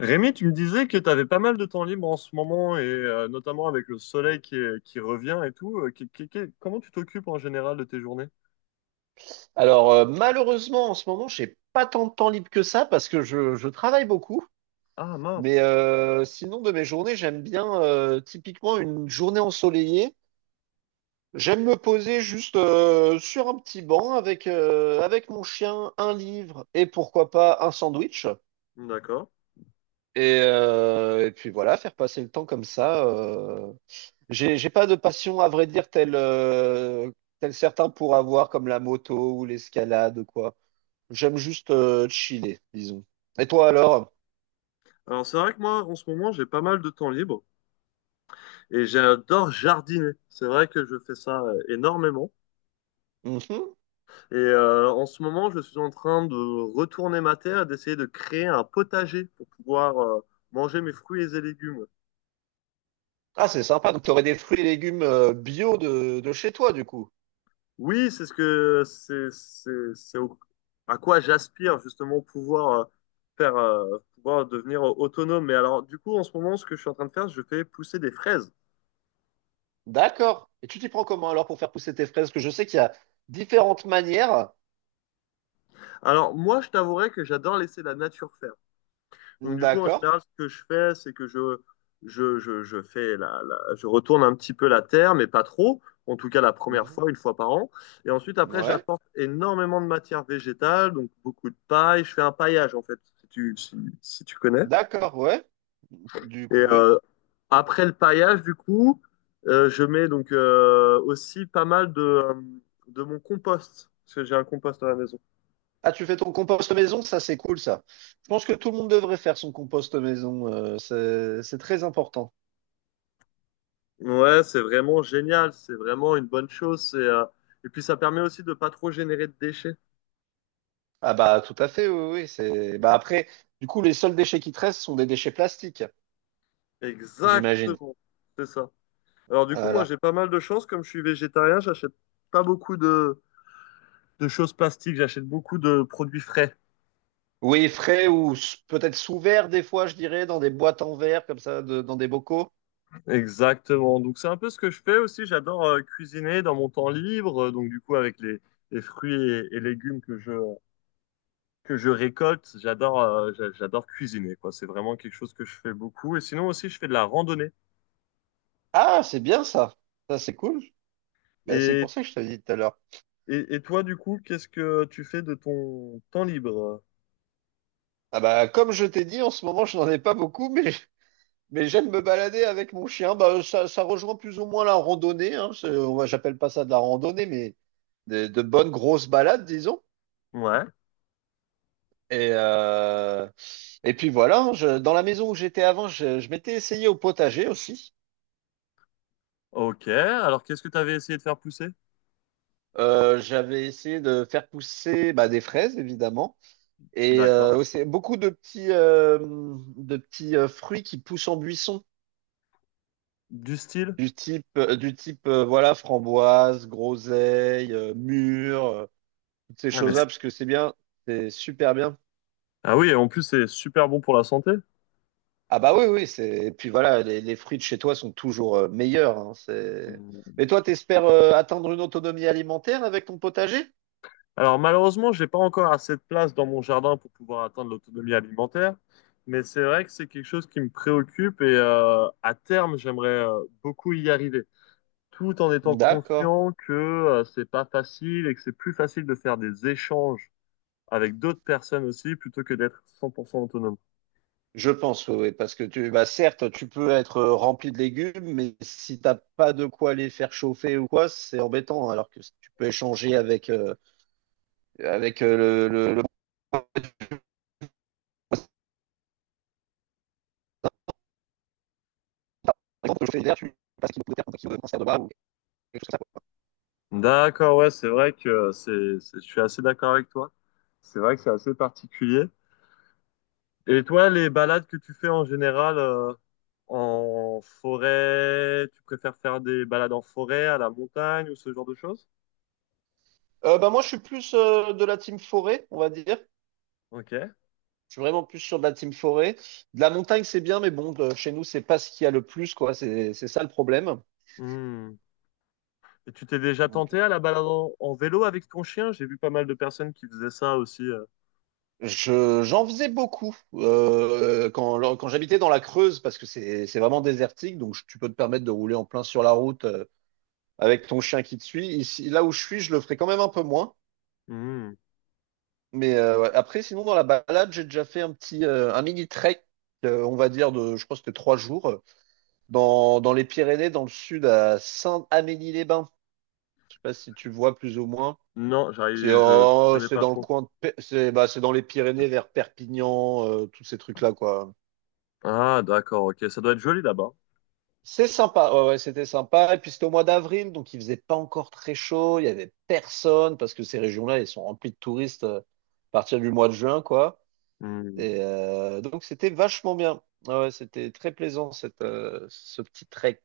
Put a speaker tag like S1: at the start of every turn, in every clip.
S1: Rémi, tu me disais que tu avais pas mal de temps libre en ce moment, et notamment avec le soleil qui revient et tout. Comment tu t'occupes en général de tes journées?
S2: Malheureusement, en ce moment, j'ai pas tant de temps libre que ça parce que je travaille beaucoup.
S1: Ah mince.
S2: Sinon, de mes journées, j'aime bien typiquement une journée ensoleillée. J'aime me poser juste sur un petit banc avec avec mon chien, un livre et pourquoi pas un sandwich.
S1: D'accord.
S2: Et puis voilà, faire passer le temps comme ça. J'ai pas de passion, à vrai dire, telle certains pour avoir, comme la moto ou l'escalade ou quoi. J'aime juste chiller, disons. Et toi alors?
S1: Alors c'est vrai que moi, en ce moment, j'ai pas mal de temps libre et j'adore jardiner. C'est vrai que je fais ça énormément.
S2: Mhm.
S1: Et en ce moment, je suis en train de retourner ma terre, d'essayer de créer un potager pour pouvoir manger mes fruits et légumes.
S2: Ah, c'est sympa. Donc, t'aurais des fruits et légumes bio de chez toi, du coup.
S1: Oui, c'est ce que à quoi j'aspire justement pouvoir faire pouvoir devenir autonome. Mais alors du coup en ce moment ce que je suis en train de faire, je fais pousser des fraises.
S2: D'accord. Et tu t'y prends comment alors pour faire pousser tes fraises? Parce que je sais qu'il y a différentes manières.
S1: Alors moi je t'avouerai que j'adore laisser la nature faire. Donc du coup en
S2: D'accord.
S1: général ce que je fais c'est que je fais je retourne un petit peu la terre mais pas trop. En tout cas la première
S2: Mhm.
S1: fois une fois par an. Et ensuite après
S2: Ouais.
S1: j'apporte énormément de matière végétale donc beaucoup de paille. Je fais un paillage en fait si tu connais.
S2: D'accord, ouais. Du
S1: Et
S2: coup, oui.
S1: après le paillage, du coup, je mets donc aussi pas mal de mon compost, parce que j'ai un compost à la maison.
S2: Ah, tu fais ton compost maison, ça c'est cool ça. Je pense que tout le monde devrait faire son compost maison, c'est très important.
S1: Ouais, c'est vraiment génial, c'est vraiment une bonne chose. Et puis ça permet aussi de pas trop générer de déchets.
S2: Ah bah tout à fait, oui, oui. C'est bah après, du coup, les seuls déchets qui te restent sont des déchets plastiques, j'imagine.
S1: Exactement, c'est ça. Alors du coup, moi
S2: Voilà.
S1: j'ai pas mal de chance, comme je suis végétarien, j'achète pas beaucoup de choses plastiques, j'achète beaucoup de produits frais.
S2: Oui, frais ou s- peut-être sous verre des fois, je dirais, dans des boîtes en verre comme ça, de- dans des bocaux.
S1: Exactement. Donc c'est un peu ce que je fais aussi. J'adore cuisiner dans mon temps libre. Donc du coup avec les fruits et légumes que je récolte, j'adore j'adore cuisiner quoi. C'est vraiment quelque chose que je fais beaucoup. Et sinon aussi je fais de la randonnée.
S2: Ah, c'est bien ça. Ça c'est cool. Bah, c'est
S1: Et
S2: pour ça que je te l'ai dit tout à l'heure.
S1: et toi du coup qu'est-ce que tu fais de ton temps libre?
S2: Ah bah comme je t'ai dit, en ce moment, je n'en ai pas beaucoup, mais j'aime me balader avec mon chien. Bah, ça rejoint plus ou moins la randonnée. Hein. C'est- moi, j'appelle pas ça de la randonnée, mais de bonnes grosses balades, disons.
S1: Ouais.
S2: Et, euh, et puis voilà, hein, je- dans la maison où j'étais avant, je m'étais essayé au potager aussi.
S1: Ok. Alors qu'est-ce que tu avais essayé de faire pousser?
S2: J'avais essayé de faire pousser bah, des fraises, évidemment, et
S1: D'accord.
S2: aussi beaucoup de de petits fruits qui poussent en buisson,
S1: Du style?
S2: du type voilà, framboise, groseille, mûre. Toutes ces
S1: Ah mais c'est-
S2: choses-là, parce que c'est super bien.
S1: ah oui. Et en plus c'est super bon pour la santé.
S2: Ah bah oui, oui, c'est. Et puis voilà, les fruits de chez toi sont toujours meilleurs. Hein, c'est... Mais toi, t'espères atteindre une autonomie alimentaire avec ton potager?
S1: Alors malheureusement, j'ai pas encore assez de place dans mon jardin pour pouvoir atteindre l'autonomie alimentaire, mais c'est vrai que c'est quelque chose qui me préoccupe et à terme, j'aimerais beaucoup y arriver, tout en étant
S2: D'accord.
S1: conscient que c'est pas facile et que c'est plus facile de faire des échanges avec d'autres personnes aussi plutôt que d'être 100% autonome.
S2: Je pense, oui, oui, parce que tu, bah certes, tu peux être rempli de légumes, mais si t'as pas de quoi les faire chauffer ou quoi, c'est embêtant. Alors que si tu peux échanger avec le moment de chauffer tu passes un kilo de terre, un kilo de cancer de bas ou quelque chose comme ça, quoi.
S1: D'accord, ouais, c'est vrai que je suis assez d'accord avec toi. C'est vrai que c'est assez particulier. Et toi, les balades que tu fais en général en forêt, tu préfères faire des balades en forêt, à la montagne ou ce genre de choses?
S2: Bah moi, je suis plus de la team forêt, on va dire.
S1: Ok.
S2: Je suis vraiment plus sur de la team forêt. De la montagne, c'est bien, mais bon, de- chez nous, c'est pas ce qu'il y a le plus, quoi. C'est ça le problème.
S1: Hmm. Et tu t'es déjà
S2: Donc,
S1: tenté à la balade en vélo avec ton chien? J'ai vu pas mal de personnes qui faisaient ça aussi.
S2: j'en faisais beaucoup quand j'habitais dans la Creuse, parce que c'est vraiment désertique, donc je- tu peux te permettre de rouler en plein sur la route avec ton chien qui te suit. Ici, là où je suis, je le ferai quand même un peu moins.
S1: Hmm.
S2: Ouais. Après, sinon, dans la balade, j'ai déjà fait un un mini trek, on va dire de, je crois que c'était trois jours, dans les Pyrénées, dans le sud, à Saint-Amélie-les-Bains. Je sais pas si tu vois plus ou moins.
S1: Non,
S2: C'est
S1: j'arrive, je
S2: oh,
S1: connais
S2: c'est
S1: pas
S2: dans le
S1: trop.
S2: coin de Pe- c'est bah, c'est dans les Pyrénées vers Perpignan, tous ces trucs-là, quoi.
S1: Ah, d'accord, ok. Ça doit être joli là-bas.
S2: C'est sympa, ouais, ouais, c'était sympa. Et puis c'était au mois d'avril, donc il faisait pas encore très chaud, il y avait personne, parce que ces régions-là, elles sont remplies de touristes à partir du mois de juin, quoi.
S1: Hmm.
S2: Et donc c'était vachement bien. Ouais, ouais, c'était très plaisant ce petit trek.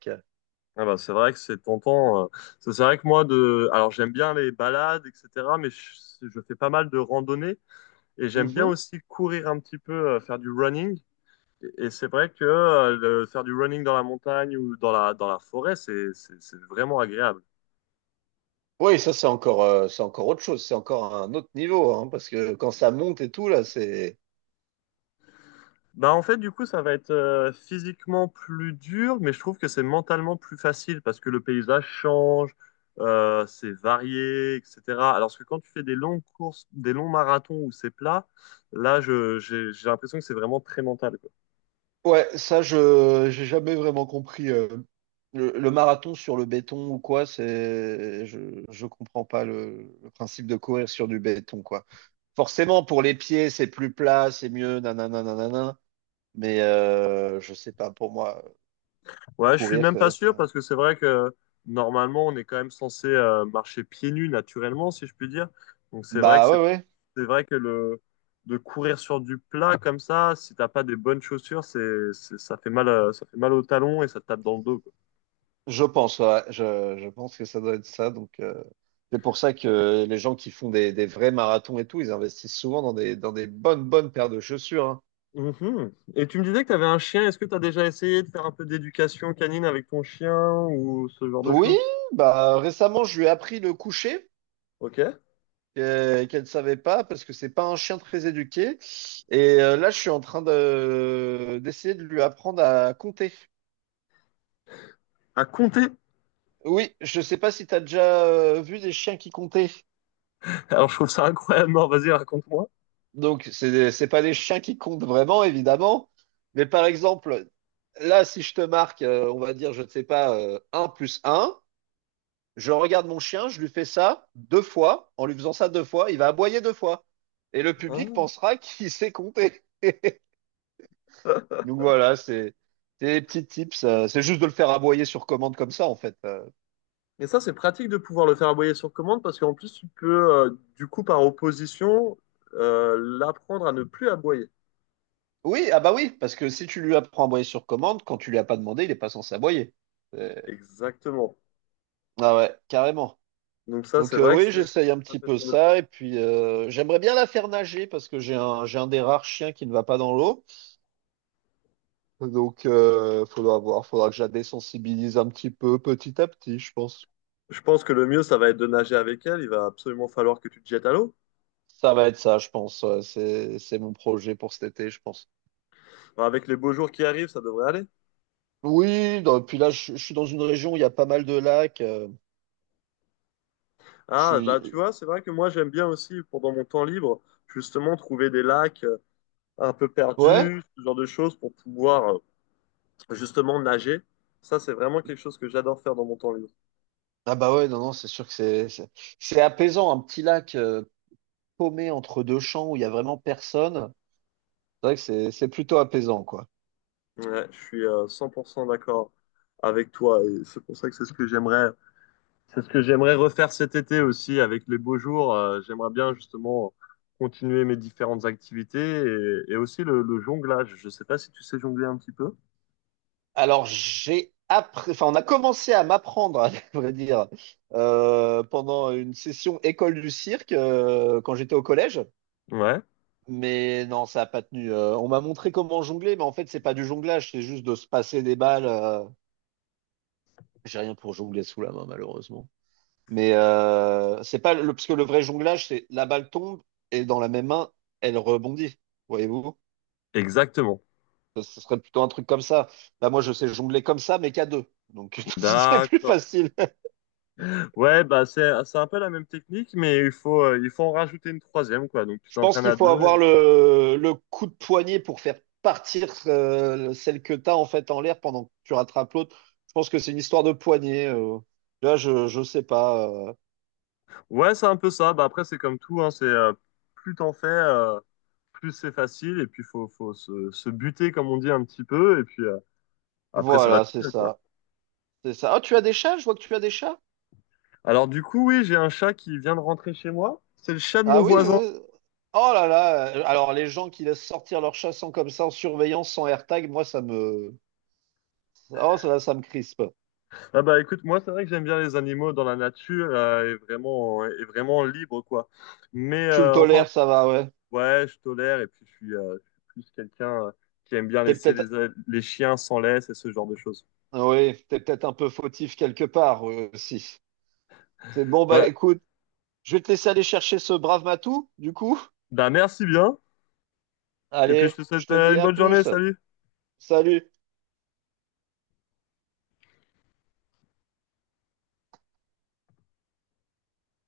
S1: Ah bah, c'est vrai que c'est tentant. C'est vrai que moi, de... alors j'aime bien les balades, etc., mais je fais pas mal de randonnées. Et j'aime bien
S2: Mhm.
S1: aussi courir un petit peu, faire du running. Et c'est vrai que faire du running dans la montagne ou dans dans la forêt, c'est vraiment agréable.
S2: Oui, ça c'est c'est encore autre chose, c'est encore un autre niveau, hein, parce que quand ça monte et tout, là, c'est
S1: Bah, en fait, du coup, ça va être physiquement plus dur, mais je trouve que c'est mentalement plus facile parce que le paysage change, c'est varié, etc. Alors que quand tu fais des longues courses, des longs marathons où c'est plat, là, j'ai l'impression que c'est vraiment très mental.
S2: ouais, ça, je j'ai jamais vraiment compris. Le marathon sur le béton ou quoi, c'est je comprends pas le principe de courir sur du béton quoi. Forcément, pour les pieds, c'est plus plat, c'est mieux, nanana, nanana. Mais je sais pas, pour moi,
S1: Ouais, je suis
S2: courir,
S1: même pas sûr
S2: ça-
S1: parce que c'est vrai que normalement on est quand même censé marcher pieds nus naturellement, si je puis dire. Donc
S2: bah ouais ouais,
S1: c'est vrai que le de courir sur du plat comme ça, si t'as pas des bonnes chaussures, ça fait mal au talon et ça te tape dans le dos, quoi.
S2: je pense, ouais, je pense que ça doit être ça. Donc c'est pour ça que les gens qui font des vrais marathons et tout, ils investissent souvent dans des bonnes paires de chaussures. Hein.
S1: Mhm. Et tu me disais que tu avais un chien. Est-ce que tu as déjà essayé de faire un peu d'éducation canine avec ton chien ou ce genre de
S2: Oui,
S1: choses?
S2: bah récemment je lui ai appris le coucher
S1: Ok.
S2: qu'elle ne savait pas parce que c'est pas un chien très éduqué. Et là je suis en train de d'essayer de lui apprendre à compter.
S1: À compter?
S2: Oui, je sais pas si tu as déjà vu des chiens qui comptaient.
S1: Alors je trouve ça incroyable. Non, vas-y, raconte-moi.
S2: Donc c'est pas des chiens qui comptent vraiment évidemment, mais par exemple là si je te marque on va dire je ne sais pas un plus un. Je regarde mon chien, je lui fais ça deux fois. En lui faisant ça deux fois, il va aboyer deux fois. Et le public
S1: Hein.
S2: pensera qu'il sait compter. Donc voilà, c'est des petits tips. C'est juste de le faire aboyer sur commande comme ça, en fait.
S1: Et ça, c'est pratique de pouvoir le faire aboyer sur commande parce qu'en plus, tu peux, du coup, par opposition, l'apprendre à ne plus aboyer.
S2: Oui, ah bah oui, parce que si tu lui apprends à aboyer sur commande, quand tu lui as pas demandé, il est pas censé aboyer. C'est-
S1: Exactement.
S2: ah ouais, carrément.
S1: Donc ça,
S2: Donc
S1: c'est vrai que
S2: oui,
S1: c'est...
S2: j'essaye un
S1: ça
S2: petit
S1: peut
S2: peu
S1: être une option.
S2: ça. Et puis j'aimerais bien la faire nager parce que j'ai un des rares chiens qui ne va pas dans l'eau. Donc, faudra voir, faudra que je la désensibilise un petit peu, petit à petit, je pense.
S1: Je pense que le mieux, ça va être de nager avec elle. Il va absolument falloir que tu te jettes à l'eau.
S2: Ça va être ça, je pense. C'est mon projet pour cet été, je pense.
S1: Enfin, avec les beaux jours qui arrivent, ça devrait aller.
S2: Oui, non, et puis là, je suis dans une région où il y a pas mal de lacs. Je
S1: Ah, bah tu
S2: suis.
S1: vois, c'est vrai que moi, j'aime bien aussi, pendant mon temps libre, justement, trouver des lacs un peu
S2: Ouais?
S1: perdus, ce genre de choses, pour pouvoir justement nager. Ça, c'est vraiment quelque chose que j'adore faire dans mon temps libre.
S2: Ah bah ouais, non, non, c'est sûr que c'est c'est apaisant, un petit lac paumé entre deux champs où il y a vraiment personne. C'est vrai que c'est plutôt apaisant, quoi.
S1: Ouais, je suis 100% d'accord avec toi et c'est pour ça que c'est ce que j'aimerais refaire cet été aussi avec les beaux jours. J'aimerais bien justement continuer mes différentes activités et aussi le jonglage. Je sais pas si tu sais jongler un petit peu.
S2: Alors, j'ai appris, enfin, on a commencé à m'apprendre, à vrai dire, pendant une session école du cirque quand j'étais au collège.
S1: Ouais,
S2: Mais non, ça n'a pas tenu. On m'a montré comment jongler, mais en fait, c'est pas du jonglage, c'est juste de se passer des balles. J'ai rien pour jongler sous la main, malheureusement. Mais c'est pas le, parce que le vrai jonglage, c'est la balle tombe et dans la même main, elle rebondit. Voyez-vous?
S1: exactement.
S2: Ce ce serait plutôt un truc comme ça. Là, moi, je sais jongler comme ça, mais qu'à deux. Donc, c'est plus
S1: D'accord.
S2: facile.
S1: Ouais, bah c'est un peu la même technique mais il faut en rajouter une troisième quoi. Donc tu
S2: Je pense
S1: t'entraînes
S2: qu'il
S1: à
S2: faut
S1: deux.
S2: avoir
S1: Et-
S2: le coup de poignet pour faire partir celle que tu as en fait en l'air pendant que tu rattrapes l'autre. Je pense que c'est une histoire de poignet. Là, je sais pas.
S1: Ouais, c'est un peu ça. Bah après c'est comme tout hein, c'est plus t'en fais plus c'est facile et puis se buter comme on dit un petit peu et puis après ça va
S2: Voilà,
S1: tout
S2: c'est
S1: seul quoi.
S2: ça. C'est ça. Ah, tu as des chats? Je vois que tu as des chats.
S1: Alors du coup oui j'ai un chat qui vient de rentrer chez moi. C'est le chat de
S2: Ah
S1: mon
S2: oui.
S1: voisin.
S2: Oh là là. Alors, les gens qui laissent sortir leurs chats sans comme ça, en surveillance, sans AirTag, moi, ça me. Oh, ça me crispe.
S1: Ah bah écoute moi c'est vrai que j'aime bien les animaux dans la nature et vraiment libre quoi. Mais
S2: Tu le
S1: enfin
S2: tolères, ça va, ouais.
S1: ouais je tolère et puis je suis plus quelqu'un qui aime bien
S2: T'es
S1: laisser
S2: peut-être.
S1: les chiens sans laisse et ce genre de choses.
S2: Oui, t'es peut-être un peu fautif quelque part, aussi. C'est bon, bah
S1: Bah
S2: écoute. Je vais te laisser aller chercher ce brave Matou, du coup.
S1: bah merci bien et puis je te
S2: Allez, je
S1: souhaite
S2: te dis
S1: une
S2: à
S1: bonne journée
S2: plus.
S1: salut.
S2: Salut.